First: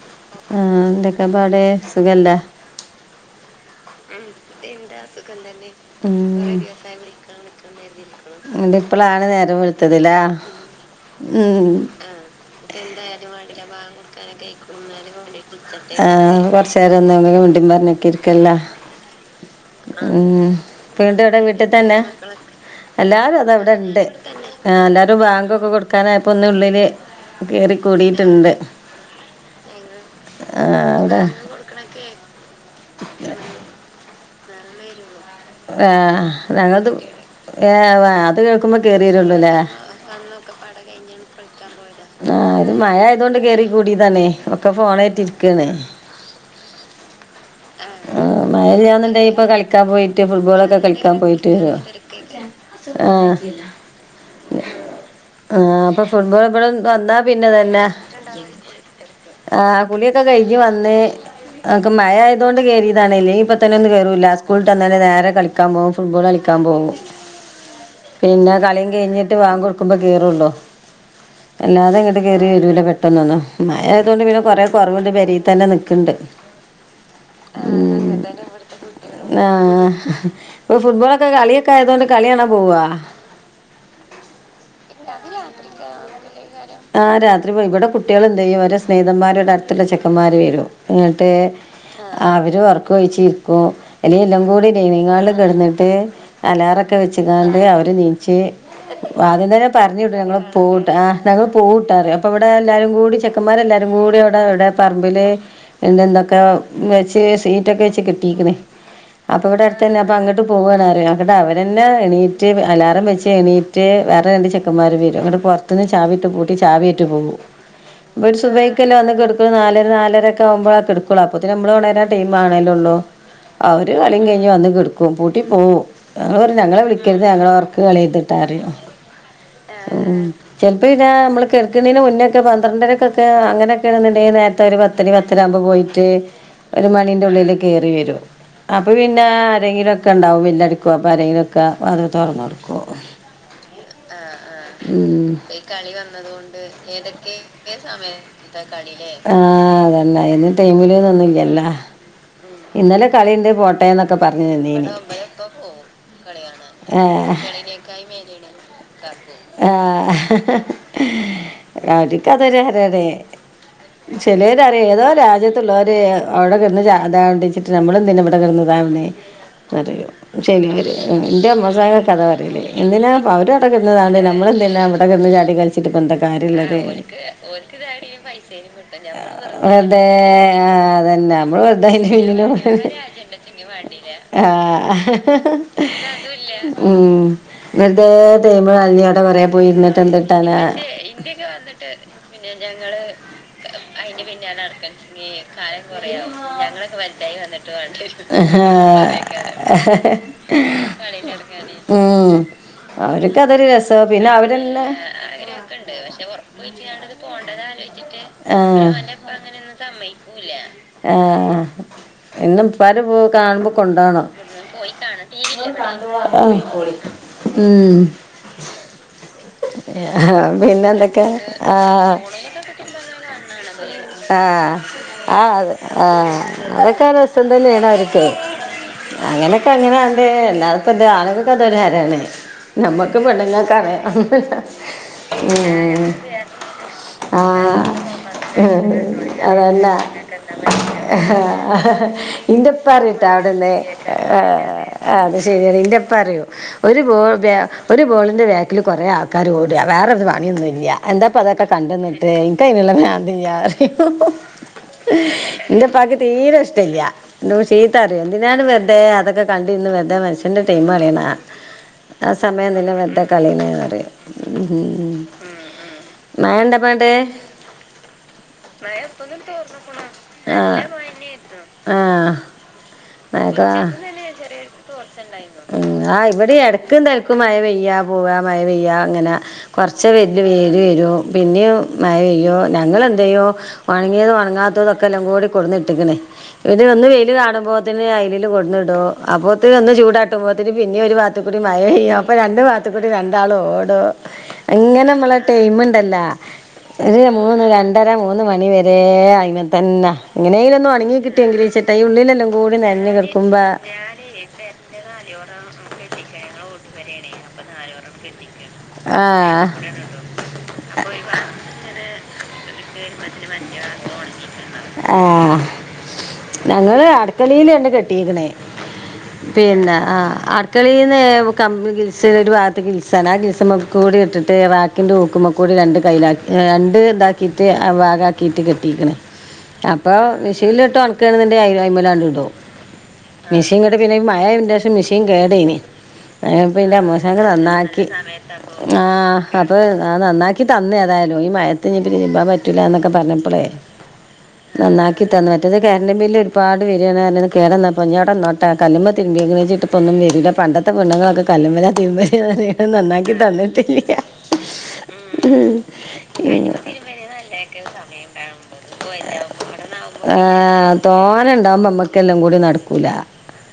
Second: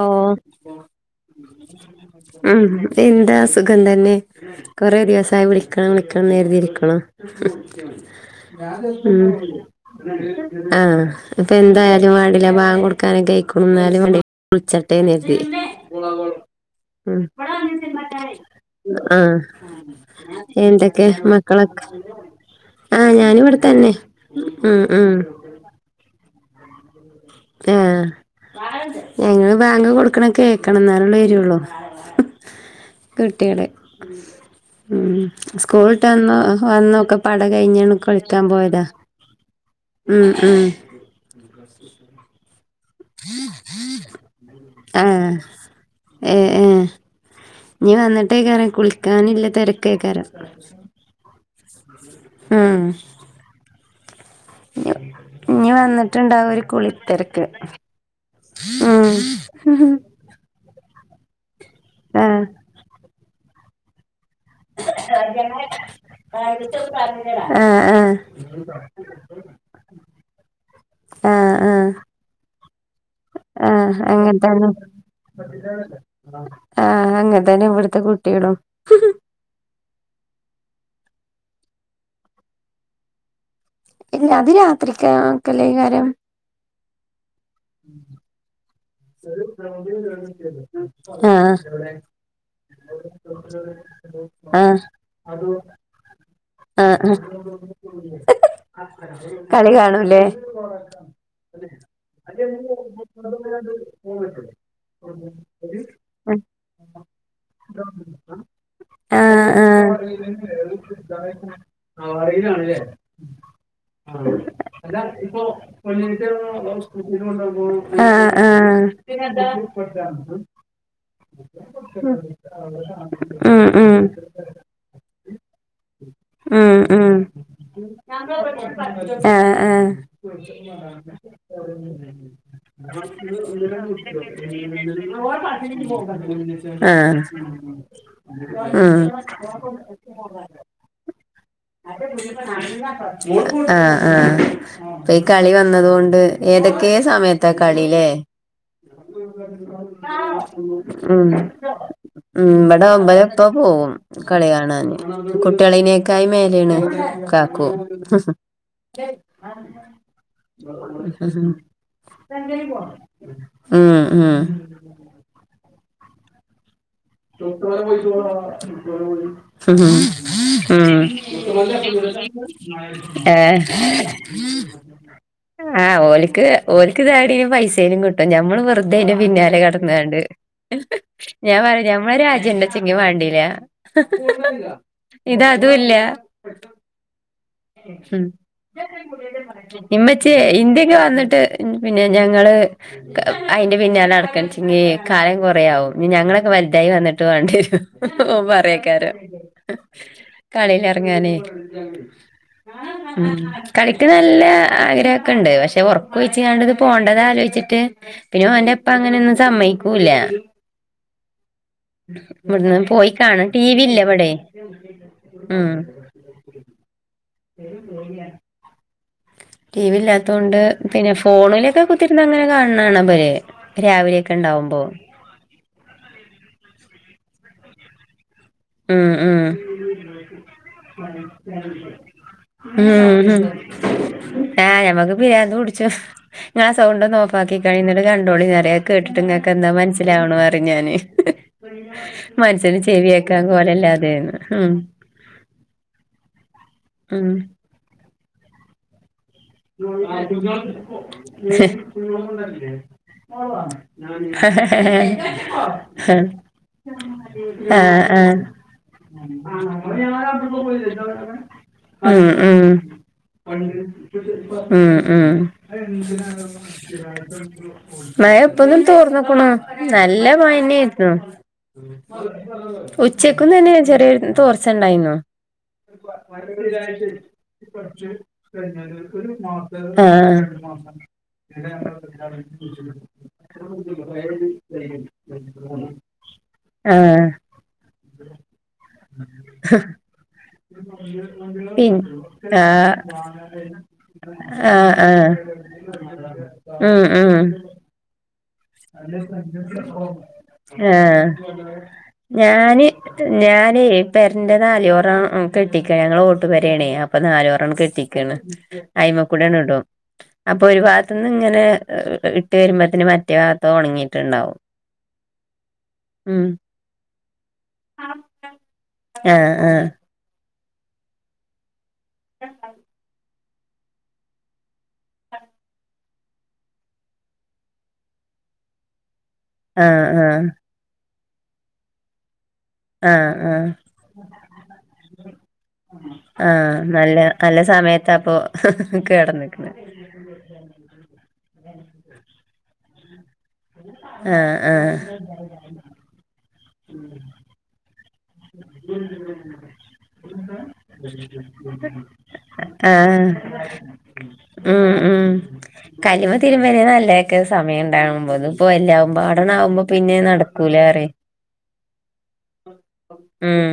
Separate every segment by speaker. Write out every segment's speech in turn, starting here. Speaker 1: ഓഹ്
Speaker 2: ആ എന്തൊക്കെ പാട് സുഖല്ലേ
Speaker 1: ഉം എന്താ സുഖം തന്നെ കൊറെ ദേവസായി വിളിക്കണം വിളിക്കണം
Speaker 2: ഉം
Speaker 1: എന്നരുതിരിക്ക്‌ണ്
Speaker 2: എന്നിട്ട്
Speaker 1: ഉം
Speaker 2: ഇപ്പളാണ് നേരം വെളുത്തതില്ലേ ഉം
Speaker 1: ആ്ഹ് അപ്പൊ
Speaker 2: ആഹ്
Speaker 1: എന്തായാലും വേണ്ടില ബാങ്കൊടുക്കാനൊക്കെ എണിക്കും ഇന്നാലും വേണ്ടി ചാട്ടെ എന്ന് കരുതി
Speaker 2: ആഹ് കൊറച്ച് നേരം ഒന്നും
Speaker 1: ആഹ്
Speaker 2: ആഹ്
Speaker 1: എന്തൊക്കെ
Speaker 2: ക്കേണ്ടവിടെ
Speaker 1: മക്കളൊക്കെ
Speaker 2: വീട്ടിതന്നെ
Speaker 1: ആഹ്
Speaker 2: എല്ലാരും
Speaker 1: ഞാനിവിടെ തന്നെ
Speaker 2: അതവിടെണ്ട്
Speaker 1: ഉം ഉം
Speaker 2: എല്ലാരും ബാങ്കൊക്കെകൊടുക്കാനായപ്പൊന്ന് ഉള്ളില്
Speaker 1: ആഹ്
Speaker 2: കേറിക്കൂടിയിട്ടുണ്ട്
Speaker 1: ഞങ്ങള് ബാങ്ക് കൊടുക്കണ കേകണം
Speaker 2: ആഹ് അവിടെ
Speaker 1: എന്നലെവരോള്ളൂ കുട്ടിയെട് ഉം ഉം സ്കൂള്ട്ട്
Speaker 2: ആഹ്
Speaker 1: വന്നു
Speaker 2: ഞങ്ങൾത്
Speaker 1: വന്നൊക്കെപാടെ കഴിഞ്ഞണ്ട്
Speaker 2: ഏഹ് അത്
Speaker 1: കളിക്കാൻ
Speaker 2: കേൾക്കുമ്പോ
Speaker 1: പോയതാ
Speaker 2: കേറി വരുള്ളൂല്ലേ
Speaker 1: ഉം ഉം
Speaker 2: ആഹ് അത് മഴയായതൊണ്ട് കേറി കൂടിതാണ്‌ ഒക്കെ ഫോണേറ്റ്
Speaker 1: ആഹ്
Speaker 2: ഇരിക്കാണ്
Speaker 1: ഏഹ് ഏഹ് ഇനി
Speaker 2: ആഹ
Speaker 1: വന്നിട്ടേക്കാരം
Speaker 2: മയല്ല്യാന്ന്ണ്ടെങ്കി ഇപ്പൊ
Speaker 1: കുളിക്കാനില്ല
Speaker 2: കളിക്കാൻ പോയിട്ട്
Speaker 1: തിരക്കേക്കാരം
Speaker 2: ഫുട്ബോളൊക്കെ കളിക്കാൻ പോയിട്ട് വരും
Speaker 1: ഉം
Speaker 2: ആഹ്
Speaker 1: ഇഞ് ഇഞ്
Speaker 2: ആഹ് അപ്പൊ ഫുട്ബോൾ
Speaker 1: വന്നിട്ടുണ്ടാവും ഒരു
Speaker 2: ഇവിട വന്നാ
Speaker 1: കുളിത്തിരക്ക്
Speaker 2: പിന്നെതന്നെ
Speaker 1: ഉം
Speaker 2: ക്കെകഴിഞ്ഞ് വന്ന് അതൊക്കെ
Speaker 1: ആഹ്
Speaker 2: മയായ്യതോണ്ട് കേറിയേതാണ് എല്ലെങ്കി ഇപ്പതന്നെ ഒന്നും കേറൂല്ല സ്കുള്ട്ടന്നാണ്ട് നേരെ കളിക്കാൻ പോവും ഫുട്ബോള് കളിക്കാൻ പോവും
Speaker 1: ആഹ് ആഹ്
Speaker 2: പിന്നെ കളീം കഴിഞ്ഞിട്ട് വാങ്ക് ക്ക്‌മ്പോ കേറൊള്ളു
Speaker 1: ആഹ് ആഹ്
Speaker 2: ക കേറി വരൂല പെട്ടന്നൊന്നും
Speaker 1: ആഹ്
Speaker 2: മയായതൊണ്ട് പിന്നെ കൊറെേ
Speaker 1: അങ്ങൻത്തന്നെ
Speaker 2: കുറവുണ്ട് പെരേ തന്നെ നിക്ണ്ട്
Speaker 1: ആഹ് അങ്ങനെ
Speaker 2: ഉം ആഹ് ഇപ്പൊ ഫുട്ബോളൊക്കെ കളിയൊക്കെ ആയതോണ്ട് കളികാണാൻ പോവോ
Speaker 1: ഇല്ല അത് രാത്രിക്ക്‌ ആക്കെല്ലയിക്കാരം
Speaker 2: ആഹ് രാത്രിപോയി ഇവിടെ കുട്ടിയെളെന്തയ്യും ഓരെ സ്നേഹിതന്മാര് ഇവിടെ അടുത്ത്ള്ള ചെക്കന്മാര് വരും ഇന്നിട്ട്
Speaker 1: ആഹ്
Speaker 2: അവര് ഒർക്കൊഴിച്ചിരിക്കും അല്ലെങ്കി എല്ലാം കൂടി
Speaker 1: ആഹ്
Speaker 2: ഡൈനിങ് ഹാളിൽ കെടന്നിട്ട് അലാറൊക്കെ
Speaker 1: ആഹ് ആഹ്
Speaker 2: വെച്ങ്ങാണ്ട് അവര് നീച് ആദ്യം തന്നെ
Speaker 1: കളി
Speaker 2: പറഞ്ഞിടും
Speaker 1: കാണൂലേ
Speaker 2: ഞങ്ങള് പോവുട്ടാ ഞങ്ങള് പോവൂട്ടറിയും അപ്പൊ ഇവിടെ എല്ലാരും കൂടി ചെക്കന്മാരെല്ലാരും കൂടി അവിടെ എവിടെ പറമ്പില് എന്ത്ന്തൊക്കെ വെച്ച് സീറ്റൊക്കെ വെച്ച് കെട്ടീക്ക്‌ണ് അപ്പ
Speaker 1: ആഹ് ആഹ്
Speaker 2: ഇവിടെടുത്തന്നെ അപ്പൊ അങ്ങട്ട് പോവാണറിയാ ഇന്നിട്ടവരെ ന്നെ എണീറ്റ് അലാറം വെച്ച് എണീറ്റ് വേറെ രണ്ട് ചെക്കന്മാര്
Speaker 1: അല്ല
Speaker 2: വരും ഇങ്ങട്
Speaker 1: ഇപ്പൊ
Speaker 2: പൊറ ത്ത്ന്ന് ചാവിട്ട് പൂട്ടി ചാവിയേറ്റ് പോവും
Speaker 1: ആഹ് ആഹ്
Speaker 2: ക്കല്ലെ വന്ന് കെട്ക്ക്‌ണ് നാലര നാലരൊക്കാവുമ്പളാ കെട്കൊള്ളൂ അപ്പോത്തിന് നമ്മള് ഒണരാൻ ടൈം ആണേലെള്ളു
Speaker 1: ഉം
Speaker 2: അവര്
Speaker 1: ഉം
Speaker 2: കളീം കയിഞ്ഞ് വന്ന് കെടക്കും പൂട്ടി പോവും ഞങ്ങള് പറയും
Speaker 1: ഉം
Speaker 2: ഞങ്ങളെ
Speaker 1: ഉം
Speaker 2: വിളിക്കരുത് ഞങ്ങളൊർക്ക്‌ കളയെര്ത്ട്ടാ പറിയും ആഹ ആഹ് ചെലപ്പിങ്ങനെ നമ്മള് കെട്ക്ക്‌ണേന് മുന്നെഒക്കെ പന്ത്രണ്ടരക്കൊക്കെ അങ്ങനെയൊക്കെയാണെന്നുണ്ടെങ്കിൽ നേരത്തെ ഒരു പത്തര പത്തരാകുമ്പോ പോയിട്ട്
Speaker 1: [unintelligible]
Speaker 2: ഒരു മണിന്റെ ഉള്ളിൽ കേറി വരും അപ്പൊ
Speaker 1: ഉം
Speaker 2: പിന്നെ ആരെങ്കിലൊക്കെണ്ടാവും വില്ലടിക്കും അപ്പൊ ആരെങ്കിലൊ ക്കെ വാതി തൊറന്നൊടുക്കും
Speaker 1: ആഹ് ആഹ് ഇപ്പൊ ഈ കളി വന്നതൊണ്ട് ഏതൊക്കെ സമയത്താ കളിയിലേ
Speaker 2: ആഹ് അതന്നെ അയിന്
Speaker 1: ഉം
Speaker 2: ടൈമില്ന്നൊന്നുല്ലല്ലോ
Speaker 1: ഉം ഇവിടെ
Speaker 2: ഇന്നലെ
Speaker 1: ഇബലെ ഇപ്പ
Speaker 2: കളിണ്ട്
Speaker 1: പോകും
Speaker 2: പോട്ടേന്നൊക്കെ പറഞ്ഞ്
Speaker 1: കളി
Speaker 2: ഇവിടെ
Speaker 1: കാണാന് കുട്ട്യാളെനീക്കാലി മേലെയാണ്
Speaker 2: ഏഹ്
Speaker 1: കാക്കു
Speaker 2: ആഹ് അവരിക്കതൊരു ഹരാണ്‌
Speaker 1: ഉം ഉം
Speaker 2: ചിലര് പറിയും ഏതോ രാജ്യത്തുള്ളോര് അവിടെ കിടന്ന് ചാ അതാവ്ണ്ടച്ചിട്ട് നമ്മളെന്തിനാ ഇവിടകെടന്ന് ഇതാവ്ണ് പറയും ചെലോര്
Speaker 1: ഉം
Speaker 2: ഇന്റെ അമ്മോസാക്കക്കെ അതാ പറയാ എന്തിനാ ഇപ്പൊ
Speaker 1: ഏഹ്
Speaker 2: അവരവടെ കിടന്നു ഇതാവ്ണേന് ഞമ്മളെന്തിനാ ഇവിടെ കെടന്ന് ചാടി കളിച്ചിട്ട്
Speaker 1: ആഹ്
Speaker 2: ഇപ്പെന്താ
Speaker 1: ഓല്ക്ക്
Speaker 2: കാര്യം ഇള്ളത്
Speaker 1: ഓല്ക്ക് താടിന് പൈസേനും കിട്ടും ഞമ്മള് വെറുതെ അയിന്റെ പിന്നാലെ
Speaker 2: വെറുതെ
Speaker 1: കടന്നാണ്ട്
Speaker 2: ആഹ് അതന്നെ
Speaker 1: ഞാൻ
Speaker 2: നമ്മള് വെറുത
Speaker 1: പറയും ഞമ്മളെ ഒരു
Speaker 2: അയിന്
Speaker 1: രാജ്യം ഇണ്ടച്ചെങ്കി വാണ്ടീല
Speaker 2: ആഹ്
Speaker 1: ഇത് അതുല്ല
Speaker 2: ഉം വെറുതേ ടൈം കളഞ്ഞിങ്ങാ
Speaker 1: ഇമ്മച്യേ ഇന്ത്യക്കെ വന്നിട്ട് പിന്നെ ഞങ്ങള് അയിന്റെ പിന്നാലെ നടക്കാൻചാ കാലം കൊറയാവും ഇനി ഞങ്ങളൊക്കെ വലുതായി വന്നിട്ട് വേണ്ടിയെരും ഓന് പറയക്കാരം കളിലെറങ്ങാനേ
Speaker 2: ഓർക്കതൊരു രസം പിന്നെ അവടെള്ള
Speaker 1: ആഗ്രഹൊക്കെണ്ട് പക്ഷെ
Speaker 2: അങ്ങനെക്കെണ്ടു പക്ഷ
Speaker 1: ഒറക്കൊഴിച്ച്ങ്ങാണ്ട് ഇത്
Speaker 2: ഒറക്കൊഴിച്ചിങ്ങാണ്ട് ത്
Speaker 1: പോണ്ടത് ആലോചിച്ചിട്ട്
Speaker 2: പൂണ്ടതലോയിച്ചിട്ട്
Speaker 1: പിന്നെ ഓന്റെ
Speaker 2: ആഹ്
Speaker 1: ഇപ്പ
Speaker 2: അവന്റെ പ്പ
Speaker 1: അങ്ങനെയൊന്നും
Speaker 2: അങ്ങനെന്നും
Speaker 1: സമ്മയിക്കൂല്ല
Speaker 2: സമ്മതിക്കൂല്ല ആഹ് എന്നും
Speaker 1: ഇവിടുന്ന്
Speaker 2: പരു
Speaker 1: പോയി
Speaker 2: പോ
Speaker 1: കാണാൻ ടി
Speaker 2: കാണുമ്പോ
Speaker 1: വി ഇല്ല
Speaker 2: കൊണ്ടാവണം
Speaker 1: ഇവിടെ
Speaker 2: ടിവി
Speaker 1: ഉം
Speaker 2: ല്ല വിടെ [unintelligible] ഉം
Speaker 1: ടി വി ഇല്ലാത്തോണ്ട് പിന്നെ
Speaker 2: പിന്നന്തൊക്കെ
Speaker 1: ഫോണിലൊക്കെ
Speaker 2: ആഹ്
Speaker 1: കുത്തിരുന്ന് അങ്ങനെ
Speaker 2: ഓൺലൈനൊക്കെ
Speaker 1: കാണണ കാണാ ഇബല്
Speaker 2: കിട്ടുണ്ട [unintelligible]
Speaker 1: രാവിലെയൊക്കെ
Speaker 2: ആഹ്
Speaker 1: ഇണ്ടാവുമ്പോ
Speaker 2: ആഹ് ആഹ് അതൊക്കെ രസം തന്നെയാണ് അവർക്ക്
Speaker 1: ഉം ഉം
Speaker 2: അങ്ങനൊക്കെ അങ്ങനെയണ്ട് എല്ല പ്പ എന്റെ ആളങ്കൊക്കെ അതൊഹരാണ്
Speaker 1: ഉം ഉം ആഹ് ഞമ്മക്ക് പിരിയാന്തിടിച്ചു
Speaker 2: വേറെ
Speaker 1: നിങ്ങള
Speaker 2: ആ
Speaker 1: സൗണ്ടഫക്കി കലിന്ന കണ്ടപൊളി നിറയ കേട്ടിട്ട് ട്ട് ങ്ങക്കെന്താ
Speaker 2: അതല്ല
Speaker 1: മനസിലാവണ് പറയും ഞാന്
Speaker 2: ഇന്റെ
Speaker 1: മനസൻ
Speaker 2: ഉപ്പ
Speaker 1: ചെവി
Speaker 2: അറിയട്ടോ
Speaker 1: കേക്കാൻ കോലല്ലാതെന്ന് ഉം
Speaker 2: അത് ശരിയ നന്റെപ്പറയും ഒരു
Speaker 1: ഉം
Speaker 2: ബോൾ ഒരു ബോളിൻ വേകിൽ കുറയാൾക്കാർ ള്ക്കാര് ഓട വേറെരു പണിയൊന്നുല്ല എന്താപ്പ അതൊക്കെ കണ്ടന്നട്ട ഇനകായിനുള്ള പ്രാന്തില്ലറയും ന്റെ പാക്ക് തീരെ ഇഷ്ടമല്ല ന്റെ പ ചീത
Speaker 1: ആഹ്
Speaker 2: പറിയോ
Speaker 1: ആഹ്
Speaker 2: എന്തിനാണ് വെറുതെ അതൊക്ക ഒക്കെ കണ്ടിറുന്ന് വെറുതെ മനുഷ്യൻ്റെ ടൈം കളിയണ
Speaker 1: ഉം
Speaker 2: ആഹ്
Speaker 1: ഉം
Speaker 2: സമയമന്തിനാ വെതെ കളിയണന്ന് പറയും
Speaker 1: ഉം ഉം
Speaker 2: മഴ ഉണ്ടപ്പണ്ട്
Speaker 1: മയ ഇപ്പോന് തോർന്നുക്കുന്നു നല്ല
Speaker 2: നല്ല
Speaker 1: മായന്നെയിന്
Speaker 2: മഴന്നെയായിരുന്നു ആഹ്
Speaker 1: ഉച്ചക്കുംന്ന് തന്നെ
Speaker 2: ഉച്ചക്ക്
Speaker 1: ചെറിയ തോർച്ച ണ്ടായിനു
Speaker 2: ഉം ആഹ് ഇവിടെ ഇടക്കുംതലയ്ക്കും മഴ പെയ്യ പോവാ മഴ പെയ്യ അങ്ങന കുറച്ച
Speaker 1: ആഹ്
Speaker 2: വല്യ വേല് വരും പിന്നെ മഴയ്യോ ഞങ്ങലെന്ത്ചെയ്യും ഒണങ്ങിയതും ഒണങ്ങാത്തതൊക്കെ എല്ലാം കൂടി കൊടുന്നിട്ടികനു ഇടെ ഒന്ന്
Speaker 1: ആഹ്
Speaker 2: വെയിൽ കാണുമ്പോതിന് അയ്ലിൽ കൊടുന്നിടു അപ്പോത്തിന് ഒന്ന് ചൂടാട്ടുമ്പോത്തിന് പിന്നെ ഒരു വാത്തക്കുട്ട
Speaker 1: പിൻ
Speaker 2: മഴയ്യും അപ്പോ രണ്ട്
Speaker 1: ആഹ്
Speaker 2: വാത്തുകുടി രണ്ടാളും ഓടും
Speaker 1: ആഹ് ആഹ്
Speaker 2: അനെമ്മളെ ടൈമുണ്ടല്ലോ
Speaker 1: ഉം ഉം
Speaker 2: ര മൂന്ന് മണിവ രെ അയിന തന്നെ ഇങ്ങനെയിലൊന്നും ഒണങ്ങി
Speaker 1: ആഹ്
Speaker 2: കിട്ടിയെങ്കിൽ ചേട്ട ഉള്ളിലെല്ലാം കൂടി നെഞ്ഞ കി
Speaker 1: ഞാൻ പെരൻ്റെ നാലോരം കെട്ടിക ഞങ്ങള ഓടിട്ട പെരയണേ അപ്പം അപ്പൊ നാലോറണം കെട്ടിക്കണ് അയിമക്കൂടണ്
Speaker 2: ആഹ്
Speaker 1: ഇടും അപ്പൊ ഒരു ഭാഗത്ത്ന്ന് ങ്ങനെ ഇട്ട് വരുമ്പോത്തന് മറ്റേ ഭാഗ ത്ത ഉണങ്ങിട്ടുണ്ടാവും ഉം
Speaker 2: ഞങ്ങള് അടക്കളൽ തന്നെ കെട്ടിക്കണ് പിന്നെ ആഹ് മക്കളീന്ന് [unintelligible] ഗിൽസ ഒരു ഭാഗത്ത് ഗിൽസാണ് ആഹ് ഗിൽസ കൂടി ഇട്ടിട്ട് റാക്കിൻ്റെ ഉക്കുമ്മകൂടി രണ്ട് കൈയിലാ ഏഹ് രണ്ട് ഇതാക്കിയിട്ട് ആഹ് വാഗാക്കിയിട്ട് കെട്ടിക്ക്ണ്.
Speaker 1: ആഹ്
Speaker 2: അപ്പൊ
Speaker 1: ആഹ്
Speaker 2: മഷീലിട്ടോ അണക്കണന്റെ അമലാണ്ട് ഇടോ
Speaker 1: ആഹ് ആഹ്
Speaker 2: മിഷീൻ കേട്ട പിന്നെ മഴ എന്റെം മെഷീൻ കേടായിന് [unintelligible]
Speaker 1: ആഹ്
Speaker 2: [unintelligible]
Speaker 1: നല്ല നല്ല
Speaker 2: നന്നാക്കി
Speaker 1: സമയത്താപ്പൊ
Speaker 2: ആഹ്
Speaker 1: കേടന്ന്ക്ക്ണ്
Speaker 2: അപ്പൊ ആഹ് നന്നാക്കി തന്നേഏതായാലും ഈ മയത്തിനി പി ഇരിമ്പാൻ പറ്റില്ല എന്നൊക്കെ പറഞ്ഞപ്പോളേ
Speaker 1: ആഹ് ആഹ്
Speaker 2: നന്നാക്കി തന്നു മറ്റത് കറന്റെ ബില് ഒരുപാട് വരിണ് കേടൽ പൊട നോട്ട കല്ലുമ്പ തിരുമ്പി അങ്ങണെച്ചിട്ടപ്പൊും വരിടെ പണ്ടത്തെെണ്ണങ്ങളൊക്കെ
Speaker 1: [unintelligible] അഹ് ആഹ്
Speaker 2: തന്നിട്ടില്ല
Speaker 1: ഉം ഉം കലമ തിരുമ്ന്നേ നല്ലതൊക്കെ സമയം ഉണ്ടാവുമ്പോഴക്കെ ഇപ്പ അല്ലാവുമ്പട ആവുമ്പോ പിന്നെ നടക്കൂലേ അറേ
Speaker 2: ഓന് ഉണ്ടാവുമ്പോ നമ്മക്കെല്ലാം കൂടി നടക്കും
Speaker 1: ഉം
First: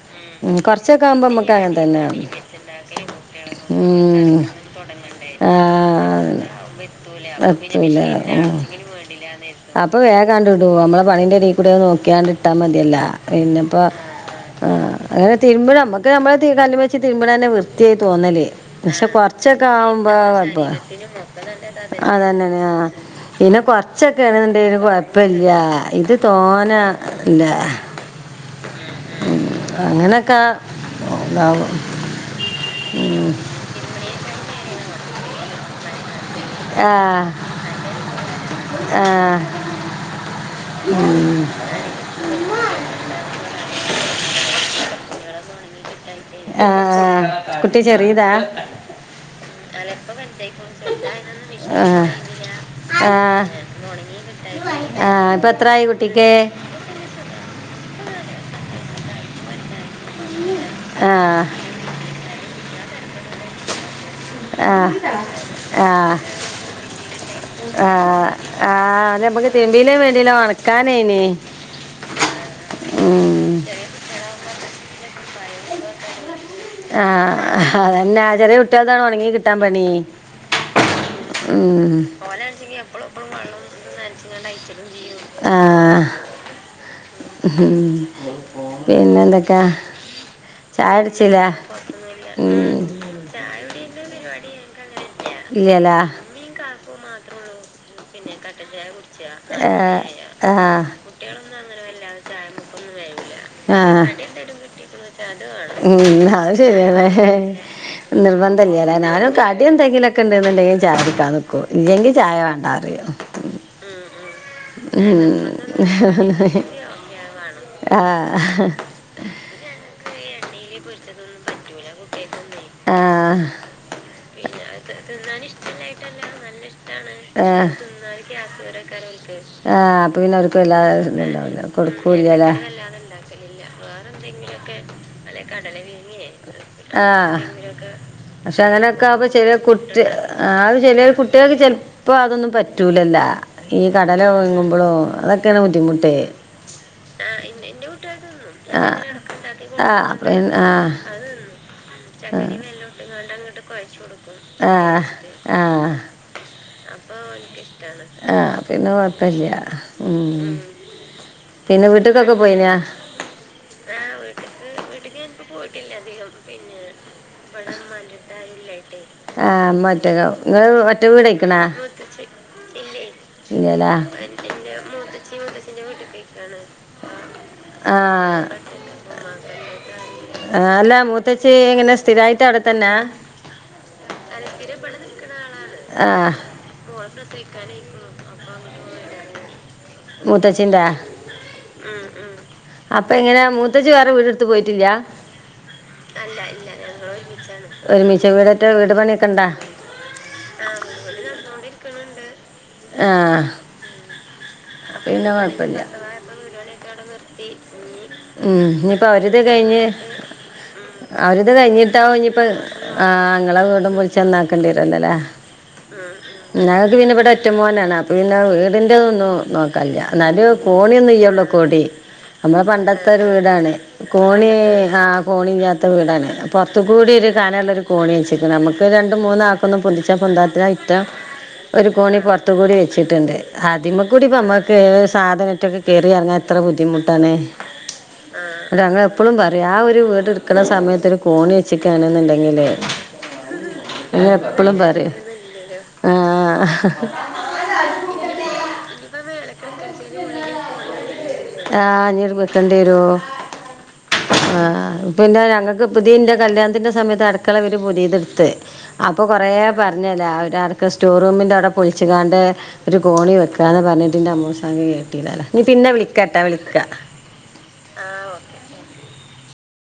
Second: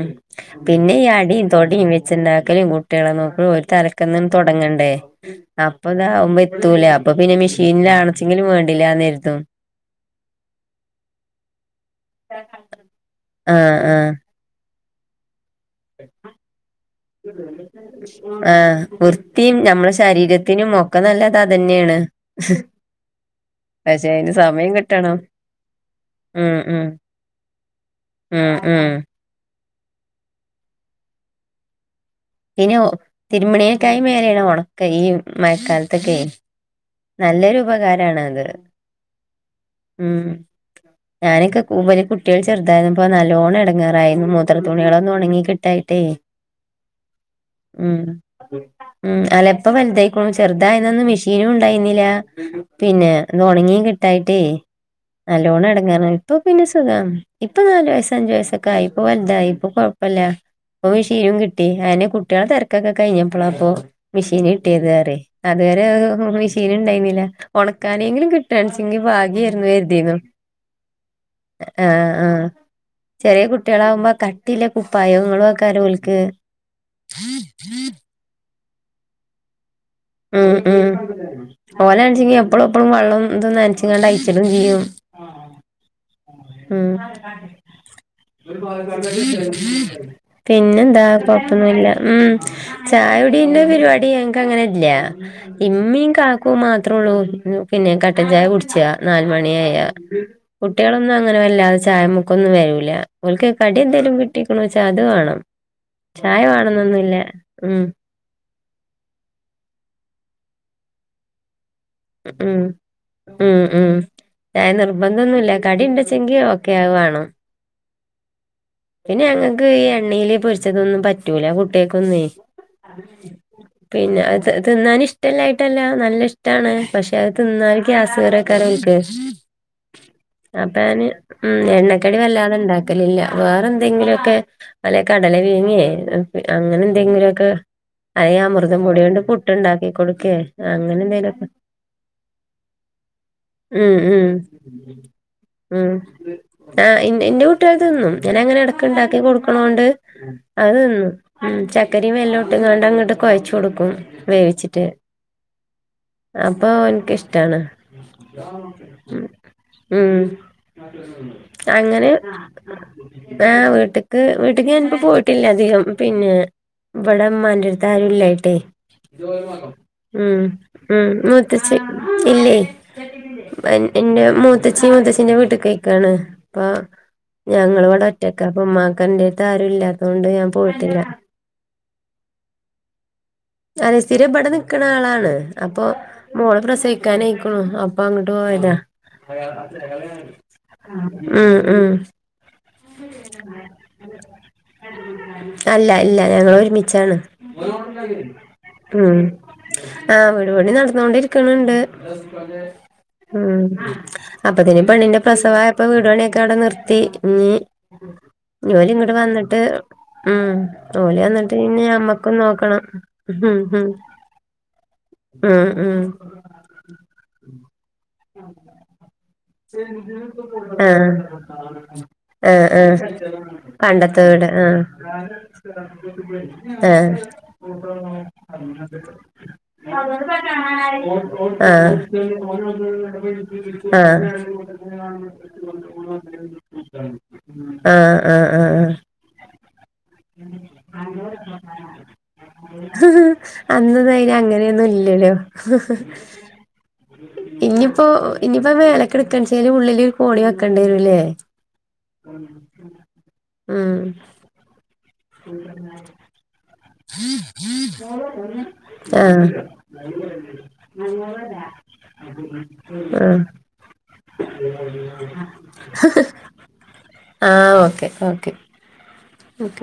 Speaker 1: പിന്നെ ഈ
Speaker 2: ആവുമ്പോ
Speaker 1: അടി
Speaker 2: നമ്മക്ക് അങ്ങനെ
Speaker 1: തൊടിയും വെച്ച്
Speaker 2: തന്നെയാണ്
Speaker 1: ഇണ്ടാ- ലും കുട്ടികളെ നോക്കലും ഒരു തലക്കന്നും തുടങ്ങണ്ടേ
Speaker 2: തുടങ്ങണ്ടേ
Speaker 1: അപ്പൊ ഇതാവുമ്പോ
Speaker 2: അതാവുമ്പോ
Speaker 1: എത്തൂലേ അപ്പൊ പിന്നെ
Speaker 2: എത്തൂല
Speaker 1: മെഷീനൽാണച്ചെങ്കിലും വേണ്ടില്ലാന്നായിരുതും
Speaker 2: അപ്പൊ വേഗാണ്ട് ഇട നമ്മളെ പണീന്റെ ഇടയിൽ കൂടെ നോക്കിയാണ്ട് ഇട്ടാ മതിയല്ല
Speaker 1: ആഹ്
Speaker 2: പിന്നെപ്പോ
Speaker 1: ആഹ്
Speaker 2: ആ്ഹ് തിരുമ്പണം നമുക്ക് നമ്മ കല് വെച്ച് തരും ഇവിടെന്നെ വൃത്തിയായി തോന്നല്
Speaker 1: ആഹ്
Speaker 2: പക്ഷെ
Speaker 1: വൃത്തിയും
Speaker 2: കൊറച്ചൊക്കെ
Speaker 1: നമ്മളെ
Speaker 2: ആവുമ്പോ
Speaker 1: ശരീരത്തിനും ഒക്കെ നല്ലത് അതന്നെയാണ്
Speaker 2: അതന്നെനെയ പിന്നെ
Speaker 1: പക്ഷെ
Speaker 2: കൊറച്ചൊക്കെയ
Speaker 1: അതിന് സമയം
Speaker 2: ആണെന്നണ്ടന്
Speaker 1: കിട്ടണം
Speaker 2: കൊഴപ്പല്ല ഇത്
Speaker 1: ഉം
Speaker 2: തോന്നെ
Speaker 1: ഉം
Speaker 2: ഇല്ല
Speaker 1: ഉം ഉം.
Speaker 2: അങ്ങനൊക്കെ താവും.
Speaker 1: പിന്നെ തിരുംമണിയൊക്ക ആയി മേലെയാണ് ഒണക്കയ് ഈ മയക്കാലത്തൊക്കെ.
Speaker 2: ആ
Speaker 1: നല്ലൊരു ഉപകാരണ അത്
Speaker 2: ആ
Speaker 1: ഉം
Speaker 2: ഉം.
Speaker 1: ഞാനൊക്കെ കൂബലി കുട്ടീള് ചെറുതായിരുന്നപ്പോ നല്ലോണം ഇടങ്ങാറായിരുന്നു മൂത്ര തുണീളൊന്നും ഉണങ്ങി കിട്ടായിട്ടേയ്.
Speaker 2: ആ കുട്ടി
Speaker 1: ഉം
Speaker 2: ചെറിയതാ
Speaker 1: ഉം അല്ലപ്പ വൽതായിക്ക്ണു ചെറുതായന്നന്ന് മിഷീനും
Speaker 2: ആ
Speaker 1: യിന്നിലാ
Speaker 2: ഉണ്ടായിരുന്നില്ല
Speaker 1: പിന്നെ ത്
Speaker 2: ആ
Speaker 1: ഒണങ്ങി കിട്ടായിട്ടേയ്
Speaker 2: ആ ഇപ്പം
Speaker 1: നല്ലോണം
Speaker 2: എത്രയായി
Speaker 1: എടങ്ങാറായ്
Speaker 2: കുട്ടിക്ക്
Speaker 1: ഇപ്പ പിന്നെ സുഖം ഇപ്പൊ നാല് വയസ്സ് അഞ്ചു വയസ്സോക്കേ ആയി ഇപ്പൊ വൽതായി ഇപ്പൊ കൊ കുഴപ്പല്ല, പ്പൊ
Speaker 2: ആ
Speaker 1: മിഷ്യിനും കിട്ടി അയന്നെ കുട്ടീളെ തെരക്കൊക്കെ കയിഞ്ഞപ്പള പ്പൊ മെഷീന്
Speaker 2: ആ
Speaker 1: കിട്ടീയത് പറയ് അതുവരെ
Speaker 2: ആ
Speaker 1: മെഷീന് ണ്ടായിന്നില്ല.
Speaker 2: ആ
Speaker 1: ഒണക്കാനെങ്കിലും
Speaker 2: ആ
Speaker 1: കിട്ടാൻചെൻങ്കി
Speaker 2: അത് നമുക്ക്
Speaker 1: ഭാഗ്യായേര്ന്നു
Speaker 2: തിരുമ്പിയിലേ
Speaker 1: കെര്തീന്നു.
Speaker 2: വേണ്ടിയില്ല ഉണക്കാനേനി
Speaker 1: ആഹ് ആഹ്.
Speaker 2: ഉം.
Speaker 1: ചെറിയേ കുട്ടീളാവുമ്പോ കട്ടില്ലെ കുപ്പായോങ്ങളു ആക്കാരം ഓൽക്ക്.
Speaker 2: ആഹ് അതന്നെ ചെറിയേ കുട്ടിയോൾതാണ് ഒണങ്ങി കിട്ടാൻ പണീ.
Speaker 1: ഉം ഉം ഓലാൻച്ചെങ്കി എപ്പള പ്പളും വള്ളം തും ന്നൻച്ങ്ങാണ്ട് അയ്ച്ചിടും ചെയ്യും.
Speaker 2: ആ
Speaker 1: ഉം
Speaker 2: ഉം. പിന്നെന്തൊക്കെയാ ചായ
Speaker 1: പിന്നെന്താ
Speaker 2: അടിച്ചില്ല
Speaker 1: കൊഴപ്പൊന്നുല്ല ഉം ചായ കു പിന്നെ പരിപാടി ഞങ്ങക്ക അങ്ങനെ ഇല്ല,
Speaker 2: ഇല്ലല്ലേ
Speaker 1: ഇമ്മയിം കാക്കും മാത്രള്ളൂ പിന്നെ കട്ടൻ ചായ കുടിച്ആ നാല് മണിയായാ
Speaker 2: ആ ആ
Speaker 1: കുട്ടീളൊന്നും അങ്ങനെ വല്ലാതെ ചായമ്മക്കൊന്നും വരൂല. ഓൽക്ക് കടി
Speaker 2: ആ
Speaker 1: എന്തേലും കിട്ടീക്ക്ണ്വച്ചാ അത് വാണം,
Speaker 2: വേണം
Speaker 1: ചായ വേണംന്നൊന്നുല്ല ഉം.
Speaker 2: നിർബന്ധല്ലിയലേ ഞാനും കടി എന്തെങ്കിലൊക്കെ ണ്ട് ന്നുണ്ടെങ്കി ചായ കുടിക്കാം നിക്കും ഇല്ലെങ്കി ചായ
Speaker 1: ഉം
Speaker 2: വേണ്ട അറിയും
Speaker 1: ഉം ഉം ചായ
Speaker 2: ഉം.
Speaker 1: നിർബന്ധൊന്നുല്ല കടി ണ്ടച്ചെങ്കി ഓക്കെ അയ് വാണം.
Speaker 2: ആഹ്.
Speaker 1: പിന്നെ ഞങ്ങക്ക് ഈ എണ്ണേല് പൊരിച്ചതൊന്നും പറ്റൂല കുട്ടീൾക്കൊന്നേയ്.
Speaker 2: ആഹ്.
Speaker 1: പിന്നെ അത് തിന്നാന് ഇഷ്ടല്ലായിട്ടല്ല നല്ല ഇഷ്ട്ടാണ്, പക്ഷെ അത്
Speaker 2: ആ.
Speaker 1: തിന്നാല് ഗ്യാസ് കേറാക്കാരം ഓൽക്ക്.
Speaker 2: ആ അപ്പൊ പിന്നെ അവർക്ക് എല്ലാ
Speaker 1: അപ്പോ ഞാന് ഉ
Speaker 2: ഇതുണ്ടാവില്ല കൊടുക്കൂല
Speaker 1: എണ്ണക്കടി
Speaker 2: അല്ലേ
Speaker 1: വല്ലാതെണ്ടാക്കലില്ല. വേറെ ന്തെങ്കിലോക്കെ അല്ലെ കടല പീങ്യേ അങ്ങനെ എന്തെങ്കിലുക്കെ അറിയ മൃതം പൊടി
Speaker 2: ക ചെലേ കുട്ടി
Speaker 1: കൊടുക്കേ
Speaker 2: ആഹ്
Speaker 1: അങ്ങനെ
Speaker 2: ചെലേ
Speaker 1: എന്തേലൊക്കെ
Speaker 2: കുട്ടീൾക്ക് ചെൽപ്പോ അതൊന്നും പറ്റൂലല്ല. ഈ
Speaker 1: ഉം
Speaker 2: കടല ഒഴുങ്ങുമ്പോഴും അതൊക്കെയാണ്
Speaker 1: ഉ
Speaker 2: ബുദ്ധിമുട്ട്
Speaker 1: ഉ ആ ന്റെ ന്റെ കൂട്ടീൾ തിന്നും. ഇങ്ങനെ അങ്ങനെ എടക്ക് ണ്ടാക്കി കൊടുക്കണോണ്ട്
Speaker 2: ആഹ് ആഹ്
Speaker 1: അയ് തിന്നും ഉം ചക്കരിം
Speaker 2: അപ്പ ആഹ്
Speaker 1: വെല്ലോട്ട്ങ്ങാണ്ട് അങ്ങട്ട് കൊയച്ചു
Speaker 2: ആഹ് ആഹ്.
Speaker 1: അപ്പൊ ഇൻക്കിഷ്ടാണ്
Speaker 2: ആഹ് പിന്നെ കൊഴപ്പല്ല
Speaker 1: ഉം.
Speaker 2: പിന്നെ
Speaker 1: അങ്ങനെ
Speaker 2: വീട്ട്ക്കൊക്കെ പോയിനാ
Speaker 1: ആഹ് വീട്ട്ക്ക് വീട്ടിക്ക് ഞാനി പ്പ പോയിട്ടില്ല അധികം പിന്നേ വടെ മ്മാന്റെ അടു ആരുല്ലായിട്ടെയ്
Speaker 2: ആഹ് ഇമ്മ ഒറ്റക്കാവും
Speaker 1: ഉം
Speaker 2: ഇങ്ങള് ഒറ്റ
Speaker 1: ഉം
Speaker 2: വീടയ്ക്ക്ണാ
Speaker 1: മൂത്തച്ചി ഇല്ലേയ്.
Speaker 2: ഇല്ലലേ
Speaker 1: എന്റെ മൂത്തച്ചി മൂത്തച്ചിന്റെ വീട്ടിക്കയ്ക്കാണ് അ ഞങ്ങളിവടെ ഒറ്റയ്ക്കാ അപ്പൊ മ്മാക്കന്റെര്ത്ത് ആരും ഇല്ലാ
Speaker 2: ആഹ് അല്ല മൂത്തച്ചി എങ്ങനെ സ്ഥിരായിട്ട് അവിടത്തന്നാ?
Speaker 1: അതെ സ്ഥിരം ഇബടെ നിക്കണ ആളാണ് അപ്പൊ
Speaker 2: ആഹ്
Speaker 1: മോള് പ്രസവി ക്കാനയിക്ണു അപ്പൊ അങ്ങട്ട് പോയതാ.
Speaker 2: മൂത്തച്ചിന്റാ
Speaker 1: ഉം ഉം.
Speaker 2: അപ്പൊ എങ്ങനെ മൂത്തച്ഛി വേറെ വീടെടുത്ത് പോയിട്ടില്ല
Speaker 1: അല്ല ല്ല ഞങ്ങൾ ഒരുമിച്ചാണ്.
Speaker 2: ഒരുമിച്ച് വീടറ്റോ വീട് പണിയക്കണ്ടാ?
Speaker 1: ആഹ്, വീട് പണി നടന്നൊണ്ടിരിക്ണ് ണ്ട്
Speaker 2: ആ
Speaker 1: ഉം. അപ്പത്തിന് പെണ്ണിന്റ
Speaker 2: പിന്നെ കുഴപ്പമില്ല
Speaker 1: പ്രസവായപ്പ വീട് പണിയൊക്കെ അവടെ നിർത്തി. ഇനി
Speaker 2: ഉം
Speaker 1: ഓല്
Speaker 2: ഇനിപ്പ
Speaker 1: ഇങ്ങോട്ട്
Speaker 2: അവരിത്
Speaker 1: വന്നിട്ട്
Speaker 2: കഴിഞ്ഞ്
Speaker 1: ഉം ഓല്
Speaker 2: അവരിത്
Speaker 1: വന്നിട്ട് പിന്നെ
Speaker 2: കഴിഞ്ഞിട്ടാ
Speaker 1: ഞമ്മക്കും
Speaker 2: ഇനീപ്പ
Speaker 1: നോക്കണം
Speaker 2: ആഹ് അങ്ങളെ വീടും പൊളിച്ചു നന്നാക്കണ്ടി വരുവല്ലല്ലേ
Speaker 1: മം മം
Speaker 2: ഞങ്ങക്ക് പിന്നെ ഇവിടെ ഒറ്റ മോനാണ് അപ്പ പിന്ന വീടിന്റതൊന്നും നോക്കല്ല എന്നാല്
Speaker 1: ആ
Speaker 2: കോണിയൊന്നും ഇയ്യള്ളൂ കോടി
Speaker 1: ആ
Speaker 2: നമ്മെ
Speaker 1: ആ
Speaker 2: പണ്ടത്തെ ഒരു വീടാണ്
Speaker 1: പണ്ടത്തെ വീട്
Speaker 2: കോണി
Speaker 1: ആ
Speaker 2: ആഹ് കോണിയില്ലാ ത്ത വീടാണ് പൊർത്ത്
Speaker 1: ആ
Speaker 2: കൂടി ഒരു [unintelligible] ഒരു കോണിച്ച ഇപ്പ നമുക്ക് രണ്ട് മൂന്നാ ക്കൊന്നും പൊന്തിച്ചാൽ പൊന്താത്ത ഐറ്റം ഒരു കോണി പൊറത്ത് കൂടി വെച്ചിട്ടുണ്ട്
Speaker 1: ആഹ്
Speaker 2: നമ്മക്ക് സാധനത്തിക്കെ കേറി എറങ്ങാൻ എത്ര ബുദ്ധിമുട്ടാണ്
Speaker 1: ആഹ് ആഹ് ആഹ്
Speaker 2: ഞങ്ങ എപ്പഴും പറയും ആ ഒരു വീട് എടുക്കണ സമയത്ത് ഒരു കോണി വെച്ചിട്ടാണെന്നുണ്ടെങ്കിലേ
Speaker 1: അന്ന് അയിന് അങ്ങനെയൊന്നും ഇല്ലല്ലോ
Speaker 2: ആ
Speaker 1: ഇനിയിപ്പോ ഇനിയിപ്പോ മേലക്കെ എടുക്കാച്ചാല് ഉള്ളില് ഒരു കോണി വെക്കേണ്ടി വരുംല്ലേ
Speaker 2: ആഹ് ഇത് അത് വെക്കണ്ടി വരോ
Speaker 1: ഉം
Speaker 2: ആഹ് പിന്ന ഞങ്ങൾക്ക് പുതിയതിൻ്റെ കല്യാണത്തിൻ്റെ സമയത്ത് അടുക്കള ഒരു പുതിയതെടുത്ത് അപ്പൊ
Speaker 1: ആഹ്
Speaker 2: കൊറേ പറഞ്ഞല്ലേ അവര് അർക്ക് സ്റ്റോർ റൂമിന്റെ അവിടെ പൊളിച്ച് കാണ്ട് ഒരു കോണി
Speaker 1: ആഹ്
Speaker 2: വെക്കാന്ന് പറഞ്ഞിട്ടിന്റെ അമ്മൂസാമി കേട്ടില്ലല്ലാ ഇനീ പിന്ന വിളിക്കാട്ടാ വിളിക്കാ
Speaker 1: ആഹ് ഓക്കെ ഓക്കെ